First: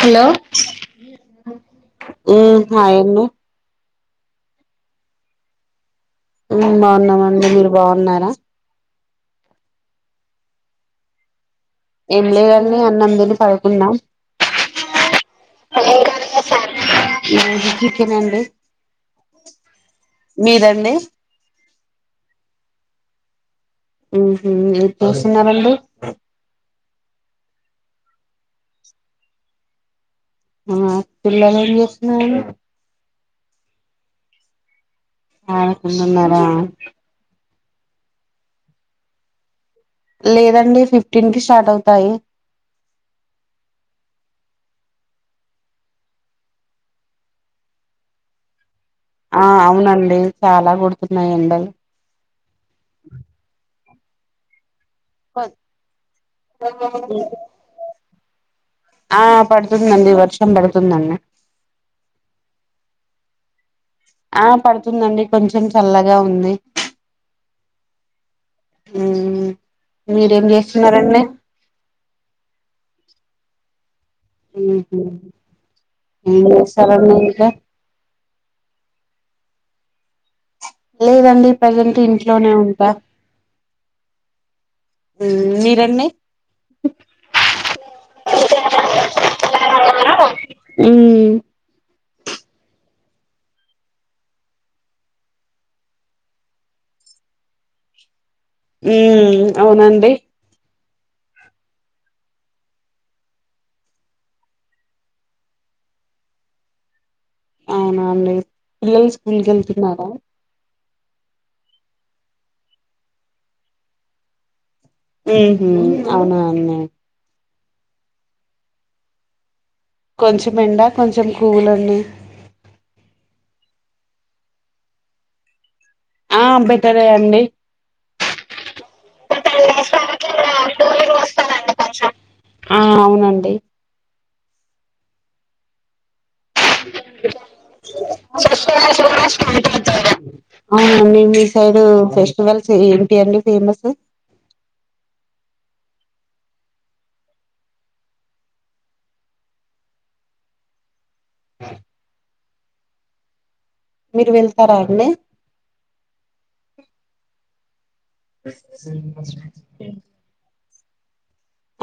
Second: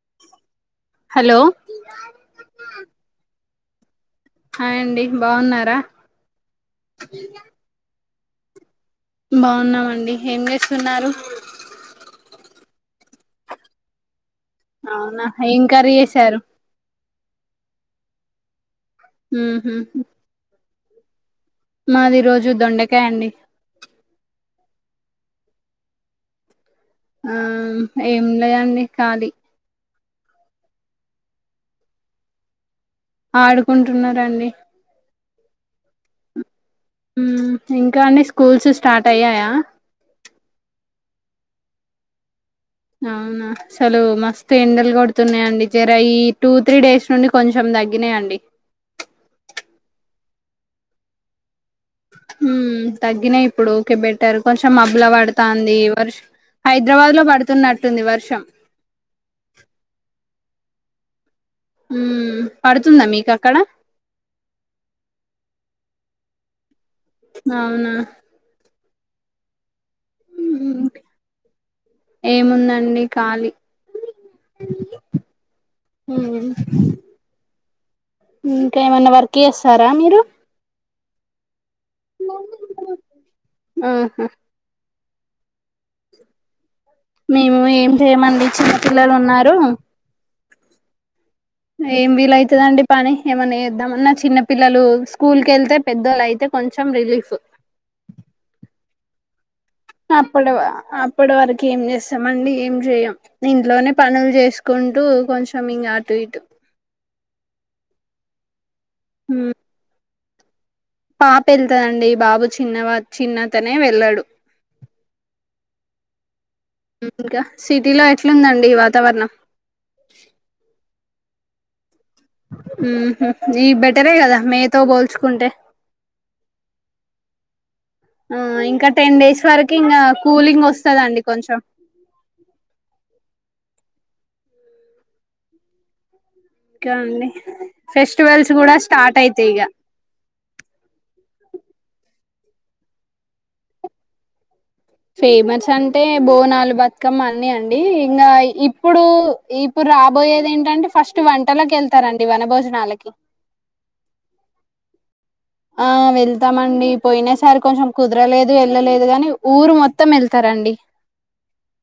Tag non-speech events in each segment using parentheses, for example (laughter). Hello hello హాయండి hi అండి బావున్నారా బావున్నామండి మీరు బావున్నారా బావున్నామండి ఏం చేస్తున్నారు ఎమ్లేదండి అన్నంతిని పడుకున్నాం అవునా ఏం కర్రీ చేసారు మా ఇంట్లో చికెనండి ఊ హు మీరండి మాది ఈ రోజు దొండకాయండి ఊహు ఏం చేస్తున్నారండి ఆ ఏం లేయండి కాలి ఆ పిల్లలు ఏం చేస్తున్నారండి ఆడుకుంటున్నారండి ఆడుకుంటున్నార మ్ ఇంకా అండి స్కూల్స్ స్టార్ట్ అయ్యాయా లేదండి ఫిఫ్టీన్ కి స్టార్ట్ అవుతాయి అవునా అసలు మస్తు ఎండలు కొడుతున్నాయండి జర ఈ టూ త్రీ డేస్ నుండి కొంచెం తగ్గినాయండి ఆ అవునండి చాలా కొడుతున్నాయి అండి ఉ తగ్గినాయి ఇప్పుడు ఒకే బె ట్టారు కొంచెం మబ్బుల పడుతాంది వర్షం హైదరాబాద్ లో పడుతున్నట్టుంది వర్షం ఆ పడుతుందండి వర్షం పడుతుందండి ఉమ్ పడుతుందా మీకు అక్కడ ఆ పడుతుందండి కొంచెం చల్లగా ఉంది అవునా మీరేం చేస్తున్నారండి ఏముందండి కాళీ ఊ హు ఏంచేస్తారండి ఇక ఇంకా ఏమన్నా వర్క్ చేస్తారా మీరు లేదండి ప్రజెంట్ ఇంట్లోనే ఉంటా ఆహా మీరన్నీ మేము ఏమి చేయమండి చిన్నపిల్లలు ఉన్నారు ఉమ్ ఏం వీలయితుందండి పని ఏమన్నా చేద్దామన్నా చిన్న పిల్లలు స్కూల్ కి వెళ్తే పెద్దోళ్ళయితే కొంచెం రిలీఫ్ ఉమ్ అవునండి అప్పుడు అప్పటి వరకు ఏం చేస్తాం మండి ఏం చేయం ఇంట్లోనే పనులు చేసుకుంటూ కొంచెం ఇంగా అటు ఇటు అవునండి పిల్లలు స్కూల్ కి వెళ్తున్నారా పాప ఎళ్తదండి బాబు చిన్నవ చిన్నతనే వెళ్ళాడు ఉహు అవునా అన్ని ఇంకా సిటీలో ఎట్లుందండి వాతావరణం కొంచెం ఎండ కొంచెం కూల్ అండి ఉమ్ హు ఈ బెటరే గదా మే తో బోల్చుకుంటే ఆ బెటరే అండి ఆ ఇంకా టెన్ డేస్ వరకి ఇంగా కూలింగ్ ఒస్సదండి కొంచెం ఆ అవునండి. ఫెస్టివల్స్ గూడా స్టార్ట్ అయితై ఇగా అవునండి మీ సైడూ ఫెస్టివల్స్ ఏంటి అండి ఫేమసు ఫేమస్ అంటే బోనాలు బత్కమ అన్ని అండి ఇంగా ఇప్పుడు ఇప్పుడు రాబోయేది ఏంటంటే ఫస్ట్ వంటకెళ్తారండి వన భోజనాలకి మీరు వెళ్తారా అండి ఆ వెళ్తామండి పోయ్నసారి కొంచెం కుద్ర లేదు ఎళ్ళలేదు గాని ఊరు మొత్తం ఎళ్తారండి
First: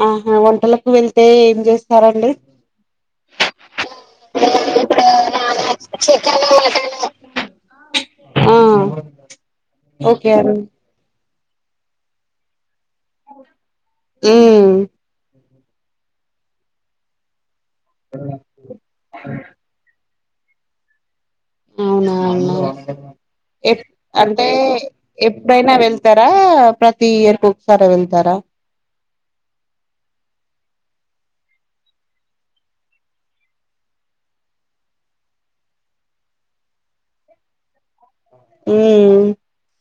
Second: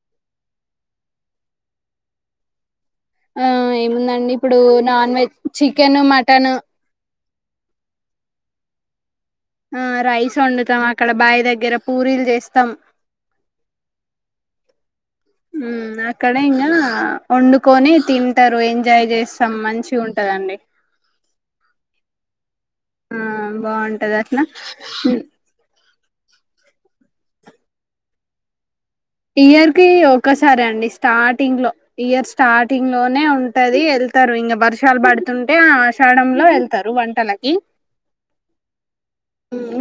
ఆహా వోంటలకు వెళ్తే ఎన్ జెస్తారండి ఆ ఏముందండి ఇప్పుడూ నాన్వెజ్ చికెను మటను ఆ ఆ ఓకే రైస్ అండి ఒండుతం అక్కడ బాయ్ దెగ్గర పూరీల్ జేస్తాం ఉమ్ ఉమ్ అక్కడ ఇంగా ఒండుకొని తింటరు ఎంజాయ్ జెస్ త మంచిగుంటది అన్ని అవునవును ఆ ఎప్ బాగుంటది అట్లా అంటే ఎప్ పైనా వెళ్తారా ప్రతి ఇయర్కి ఒకసారె వెళ్తారా ఇయర్ కి ఒక సారె అండి స్టార్టింగ్లో ఇయర్ స్టార్టింగ్లోనే ఉంటది ఎళ్తరు ఇంగా బర్షాలు బడ్తుంటే ఆషాడంలో వెళ్తరు వ తనకి ఉ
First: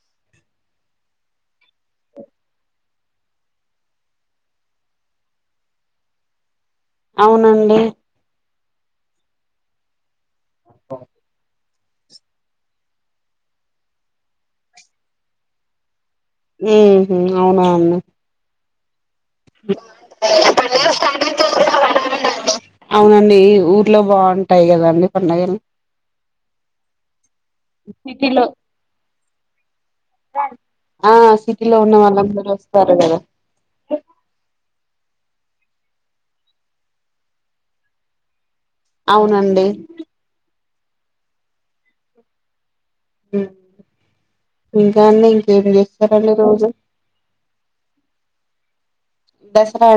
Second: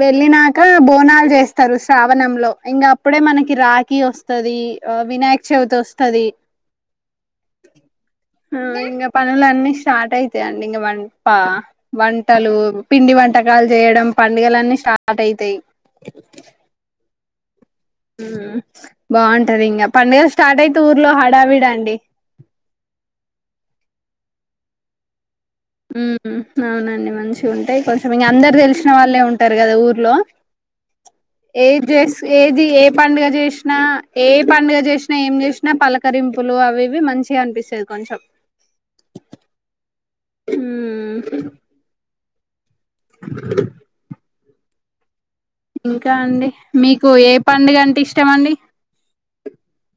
వెళ్ళినాకా బోనాల్ జేస్తారు శ్రావణంలో ఇంగా అప్పుడే మనకి రాఖీ వోస్ తదీ ఆ వినాయ్క్ చవ్తి ఒస్తది అవునండి. ఆ ఇంగా పనులన్నీ స్టార్ట్ అయితేయండి ఇంగా వంప వంటాలు పిండి వంటకాల్ జెయడం పండగలన్నీ స్టార్ట్ అయితై ఉమ్ హు అవునవును బావుంటది ఇంగా పండగ స్టార్ట్ అయితై ఊర్లో హడావిడండి అవునండి ఊర్లో బావుంటై గదండి పండగలు ఉహు అవునండి మంచిగుంటై కొంచెం ఇంగ సిటీలో అందరూ దెల్షిన వాళ్ళే ఉంటరు గద ఊర్లో ఆ సిటీలో ఏద్ ఉన్న జెష్ వాళ్ళందరూ ఏది ఏ వస్తారు కదా పండగ జెష్నా ఏ పండ్గ జేష్నా ఏం జేష్నా పలకరింపులు అవివి మంచిగా అన్పిస్సది కొంచెం అవునండి ఉమ్ ఉమ్. (inaudible) ఇంకా అండి ఇంకేం జేస్తారండి రోజు కు ఏ పండ్గ అంటే ఇష్టమండి. దస్రా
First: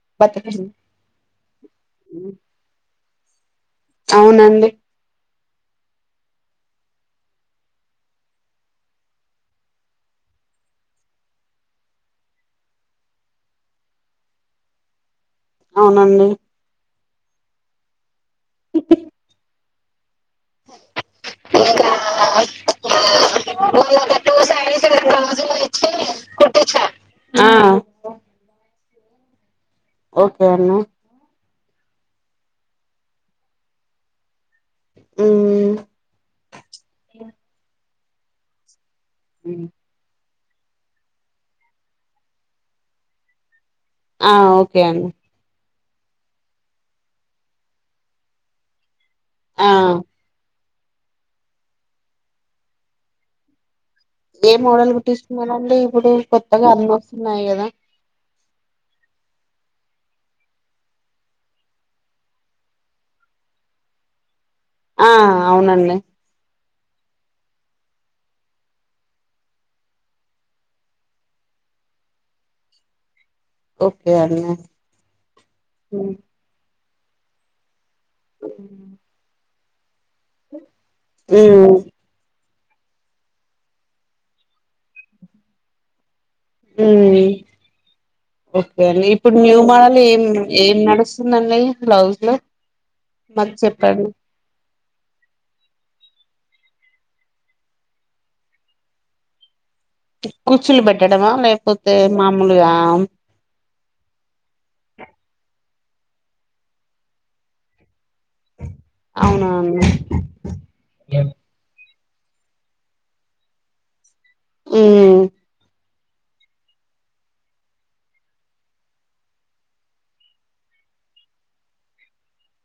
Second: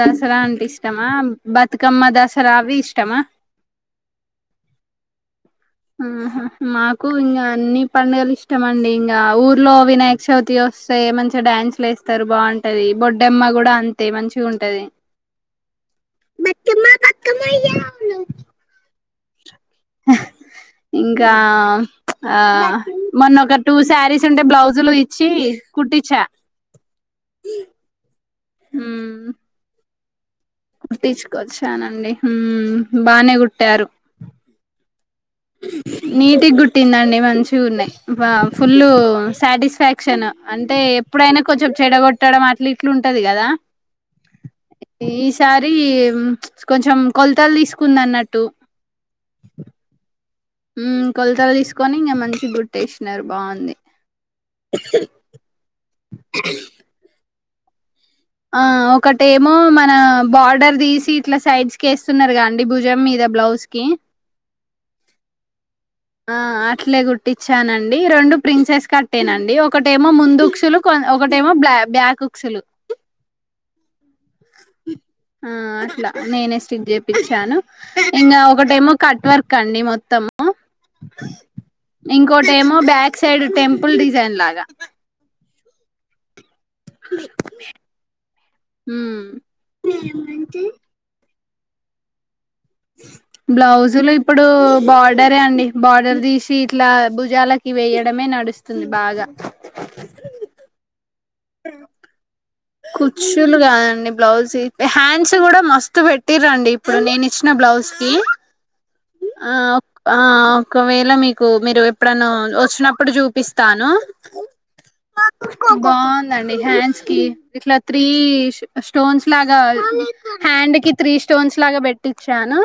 దసరా అంటే బతుకమ్మ ఇస్ ష్టమా బతుకమ్మ దసరా అవి ఇష్టమా అవునండి ఆహా మాకు ఇంకా అన్ని పండుగలు ఇష్టమండి ఇంకా ఊర్లో వినాయ్ చవితి వస్తే మంచిగా డ్యాన్సులెస్తారు బావుంటది బొడ్డెమ్మ కూడా అంతే మంచిగుంటది (inaudible) అవునండి బతుకమ్మ బతుకమ్మ ఉయ్యాలో ఆ ఇంకా ఆ మొన్న ఒక టూ శారీస్ ఉంటే బ్లౌజులు ఇచ్చి కుట్టిచ కుట్టించ మ్ ఉమ్ ఓకే అన్న కుట్టించుకొచ్చానండి హ్మ్ బానే కుట్టారు ఉమ్ నీటిగుట్టిందండి మంచి ఉన్నాయి బా ఫుల్ సాటిస్ఫాక్షన్ అంటే ఎప్పుడైనా కొంచెం చెడగొట్టడం అట్ల ఇట్ల ఉంటది కదా ఆ ఓకే అండి సారి కొంచెం కొలతలు తీసుకుంది అన్నట్టు ఆ మ్ కొలతలు తీసుకొని ఇంకా మంచి గుట్టెసినారు బాంది ఏ మోడల్ కుట్టిచ్చుకున్నారండి ఇప్పుడు కొత్తగా అన్నోస్తున్నాయి గదా ఆ ఒకటేమో మన బార్డర్ తీసి ఇట్లా సైడ్స్కి ఎస్తున్నారుగా అండి భుజం మీద బ్లౌస్కి ఆ అవునండి ఆ అట్లే గుట్టిచ్చానండి రెండు ప్రిన్సెస్ కట్టెనండి ఒకటేమో ముందుక్సులు కొ ఒకటేమో బ్లా బ్యాక్క్సులు ఓకే అండి ఆ అట్లా ఉమ్ నేనే స్టిట్చ్ జె పించాను ఇంకా ఒకటేమో కట్ వర్క్ అండి మొత్తము హ్మ్ ఇంకోటేమో బ్యాక్ సైడ్ టెంపుల్ డిజైన్ లాగా హ్మ్ ఓకే అండి ఉమ్ ఇప్పుడు న్యూ మోడల్ ఏం ఏం నడుస్తుంది నల్లయే బ్లౌజ్లో బ్లౌజులు ఇప్పుడు బార్డరే అండి బార్డర్ తీసి ఇట్లా భుజాలకి వేయడమే నడుస్తుంది బాగా కుచ్చులు పెట్టడమా లేకపోతే మామూలుగా సులు కాదండి బ్లౌజ్ హ్యాండ్స్ కూడా మస్తు పెట్ టిరండి ఇప్పుడు నేను ఇచ్చిన బ్లౌజ్కి అవునా ఆ అండి ఆ ఒకవేళ మీకు మీరు ఎప్పుడన్న వచ్చినప్పుడు చూపిస్తాను ఉమ్ బాదండి హ్యాండ్స్కి ఇట్లా త్రీ స్టోన్స్ లాగా హ్యాండ్కి త్రీ స్టోన్స్ లాగా పెట్టించాను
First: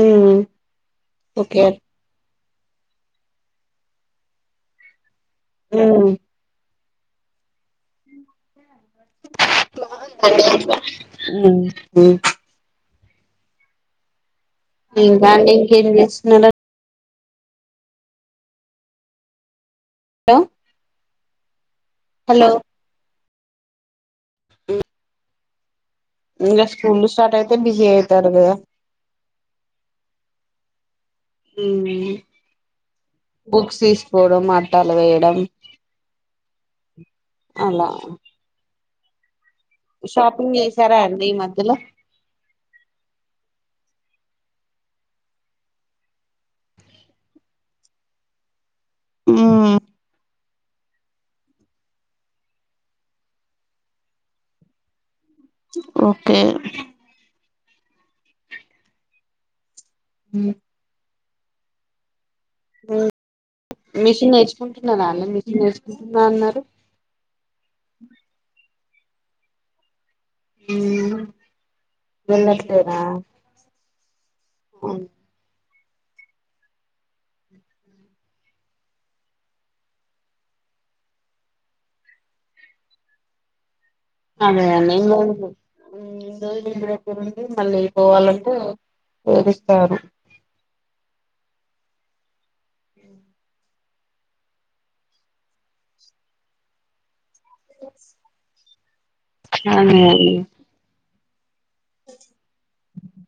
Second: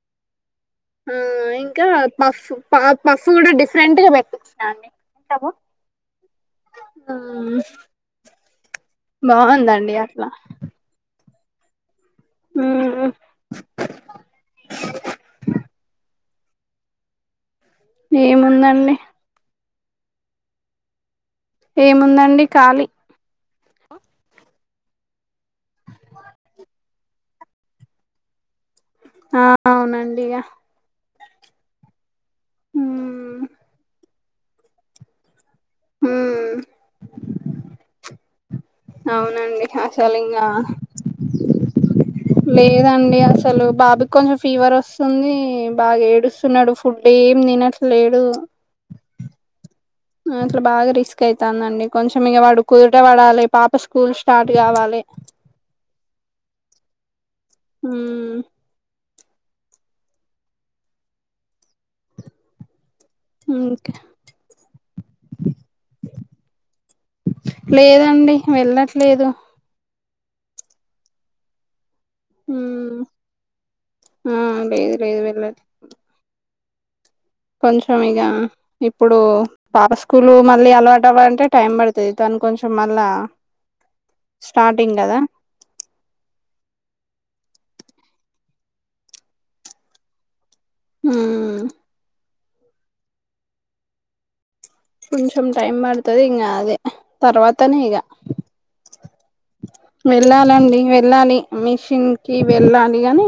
ఉమ్ ఆ ఓకే ఇంకా పఫ్ ప పఫ్ కూడా డిఫరెంట్గా పెట్టిచ్చిన అండి టవో ఉమ్ ఆ అట్లా బాగుందే ఉ ఉ ఉహు దీని బ్యాండింగ్ ఏం చేసినాడా ఏముందండి హలో ఏముందండి హలో ఖాళీ ఇంకా స్కూల్ స్టార్ట్ అయితే బిజీ అయితారు కదా ఆ అవునండి ఇగా ఉమ్ బుక్స్ తీసుకోవడం ఆట్టాలు వేయడం అలా అవునండి అసలింగా షాపింగ్ చేసారా అండి ఈ మధ్యలో లేదండి అసలు బాబుకి కొంచెం ఫీవర్ వస్తుంది బాగా ఏడుస్తు తిన్నడు ఫుడ్ ఏం తినట్లేడు ఆ అట్లా బాగా రిస్క్ అయితాందండి కొంచెం ఇక వాడు కుదుట పడాలి పాప స్కూల్ స్టార్ట్ కావాలి ఓకే హుమ్ ఉ ఉ ఇంకా మిషన్ నేర్చుకుంటున్నారా అండి మిషన్ నేర్చుకుంటున్నా అన్నారు లేదండి వెళ్లట్లేదు ఊ మ్మ్ వెళ్లట్లేదా ఆ లేదు లేదు వెళ్ళలి కొంచెం ఇగ ఇప్పుడు పాప స్కూలు మళ్ళీ అలవాటు అవాలంటే టైం పడుతుది తను కొంచెం మళ్ళా అదే స్టార్టింగ్ ఎండింగ్ కదా ఉ ఇండ్రోజులు ఇంటి దగ్గరుండి మళ్ళీ పోవాలంటే ఎడుస్తారు ఉ ఉ కొంచెం టైం పడుతది ఇంగ అదే తర్వాత్ అత్తనేగా అదే అండి వెళ్ళాలండి వెళ్ళాలి మిషిన్ కి వెళ్ళాలి అని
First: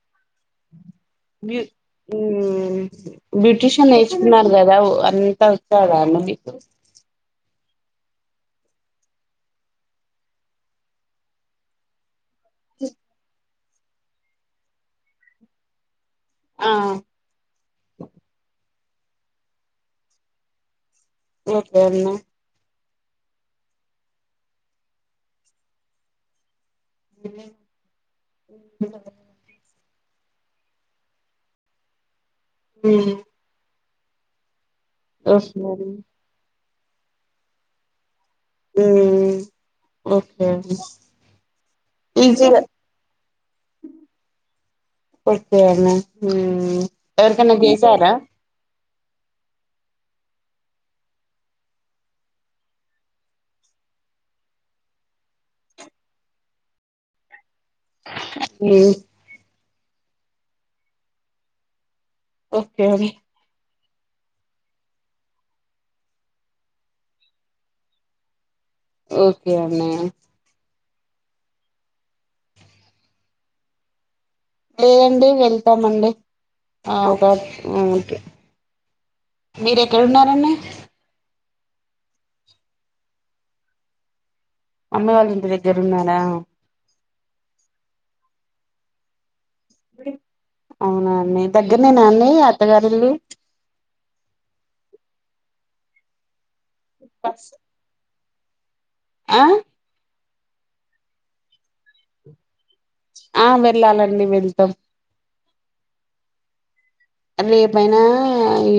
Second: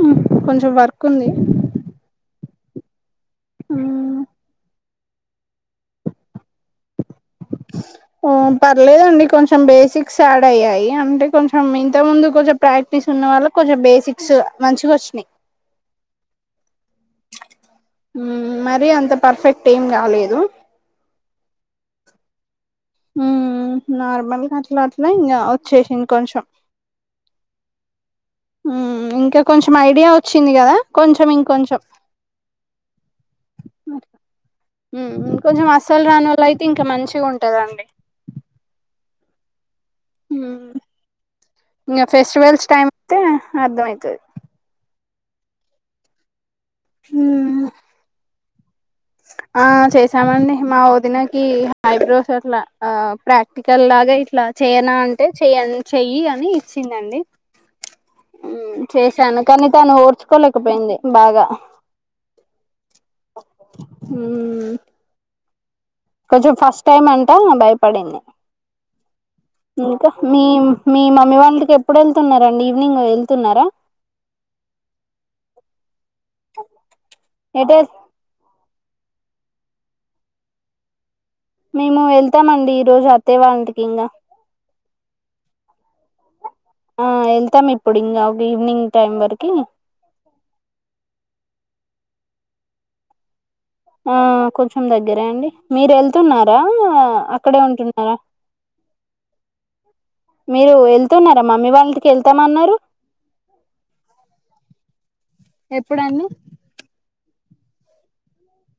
కొంచెం వర్క్ ఉంది బ్యూ హూ బ్యూటిషియన్ మ్మ్ నేర్చుకున్నారు కదా ఓ అంతా కదా అండి పర్లేదండి కొంచెం బేసిక్స్ యాడ్ అయ్యాయి అంటే కొంచెం ఇంత ముందు కొంచం ప్రాక్టీస్ ఉన్న వాళ్ళు కొంచెం బేసిక్స్ మంచిగా వచ్చినాయి ఆ ఉమ్ మరి అంత పర్ఫెక్ట్ ఏం కాలేదు వొద్దన్నా ఉ నార్మల్గా అట్లా అట్లా ఇంగ వచ్చేసింది కొంచెం అ ఉ ఇంకా కొంచెం ఐడియా వచ్చింది కదా కొంచం ఇంకొంచెం ఉ ఉ ఓకే కొంచెం అండి అసలు రాని వాళ్ళ అయితే ఇంకా మంచిగా ఉంటదండి ఉ ఉ మ్మ్ ఇగ ఈజీగా ఫెస్టివల్స్ టైమ్ అయితే అర్థం అయితది. ఓకే అండి ఎవరికన్నా బిఫ్యాడ. ఆ చేసామండి మా వదినకి హైబ్రోస్ అట్లా ఆ ప్రాక్. టికల్ లాగా ఇట్లా చేయనా అంటే చెయ్న్ చెయ్యి అని ఇచ్చిందండి. ఉ మ్మ్ చేశాను కానీ తాను ఓర్చుకోలేకపోయింది బాగా. ఓకే అని. ఉ. కొంచెం ఫస్ట్ టైమ్ అంటా భయపడింది. ఓకే అన్నయ్య. ఇంకా మీ మీ మమ్మీ వాళ్ ఇంటికి ఎప్పుడు వెళ్తున్నారా అండి ఈవినింగ్ వెళ్తున్నారా. లేదండి ఎల్థామ్ అండి ఆ ఒక ఎటే ఆ అంటే. మీరెక్కడ ఉన్నారండి. మేము వెళ్తామండి ఈ రోజు అత్తయ్య వాళ్ళింటికి ఇంగా. అమ్మ వాళ్ళు ఇంటి దగ్గర ఉన్నారా. ఆ వెళ్తాం ఇప్పుడు ఇంగ. వీవ్నింగ్ టైం వరకి. అవునాండి దగ్గరనేనా అండి అత్తగారిల్లు. ఆ కొంచెం దగ్గరే అండి మీరు వెళ్తున్నారా బస్ అక్కడే ఉంటున్నారా. ఆ. మీరు వెళ్తున్నారా మమ్మీ వాళ్ ఇంటికి ఎళ్తాం అన్నారు. ఆ వెళ్ళాలండి వెళ్తాం. ఎప్పుడండి. రేపైనా ఈ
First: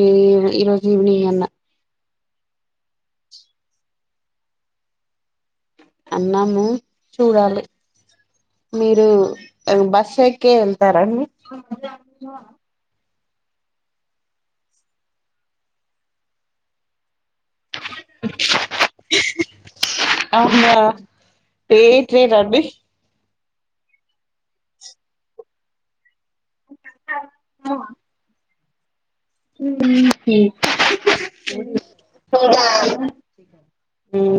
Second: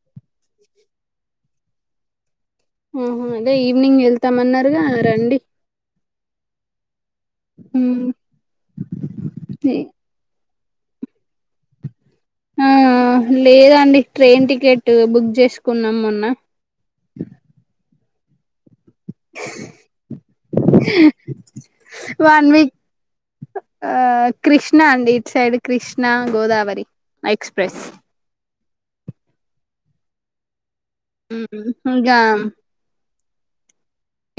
ఈరోజు ఈవినింగ్ అన్న. ఆహా అదే ఈవినింగ్ వెళ్తామ అన్నారుగా రండి. అన్నాము చూడాలి. మీరు బస్ ఎక్కే ఎళ్తారాండి. ఆ లేదండి ట్రైన్ టికెట్ బుక్ చేసుకున్నాం మొన్న. ఆ ఏ ట్రైన్ అండి. ఆ కృష్ణ అండి it side Krishna Godavari express. ఇంకా ఉహు.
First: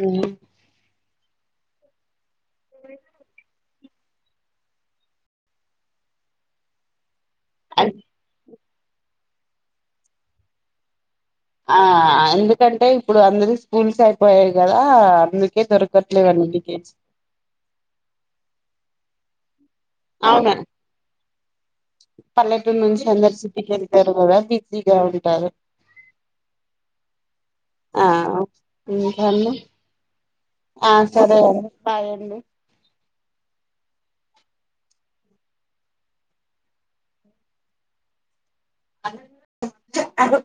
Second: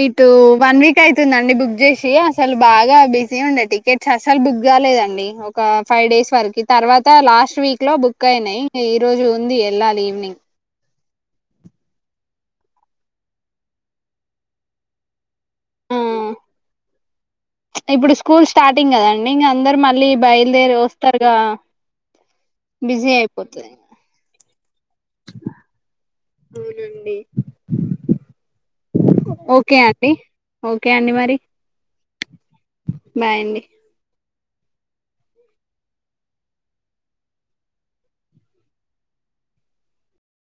ఇటు వన్ వీక్ అయితుందండి బుక్ చేసి అసలు బాగా బిజీ ఉండే టికెట్. ససల్ బుక్ కాలేదండి ఒక ఫైవ్ డేస్ వరకు తర్వాత లాస్ట్ వీక్ లో బుక్ అయినాయి. ఈ రోజు ఉంది ఎళ్ళాలి ఈవినింగ్. ఆ ఎందుకంటే ఇప్పుడు అందరూ స్కూల్స్ అయిపోయాయి కదా అందుకే ఆ దొరకట్లేదు అందుకే. ఇప్పుడు స్కూల్ స్టార్టింగ్ కదండి ఇంగ అందరు మళ్ళీ అవునా బయలుదేరి వస్తారుగా. పల్లెటూరు నుంచి బిజీ అందరూ అయిపోతది సిటీకి ఎళ్తారు కదా బిజీగా ఉంటారు. అవునండి. ఆ (unintelligible) ఓకే అండి ఓకే ఆ అండి మరి సరే అండి బాయ్. బాయ్ అండి. అ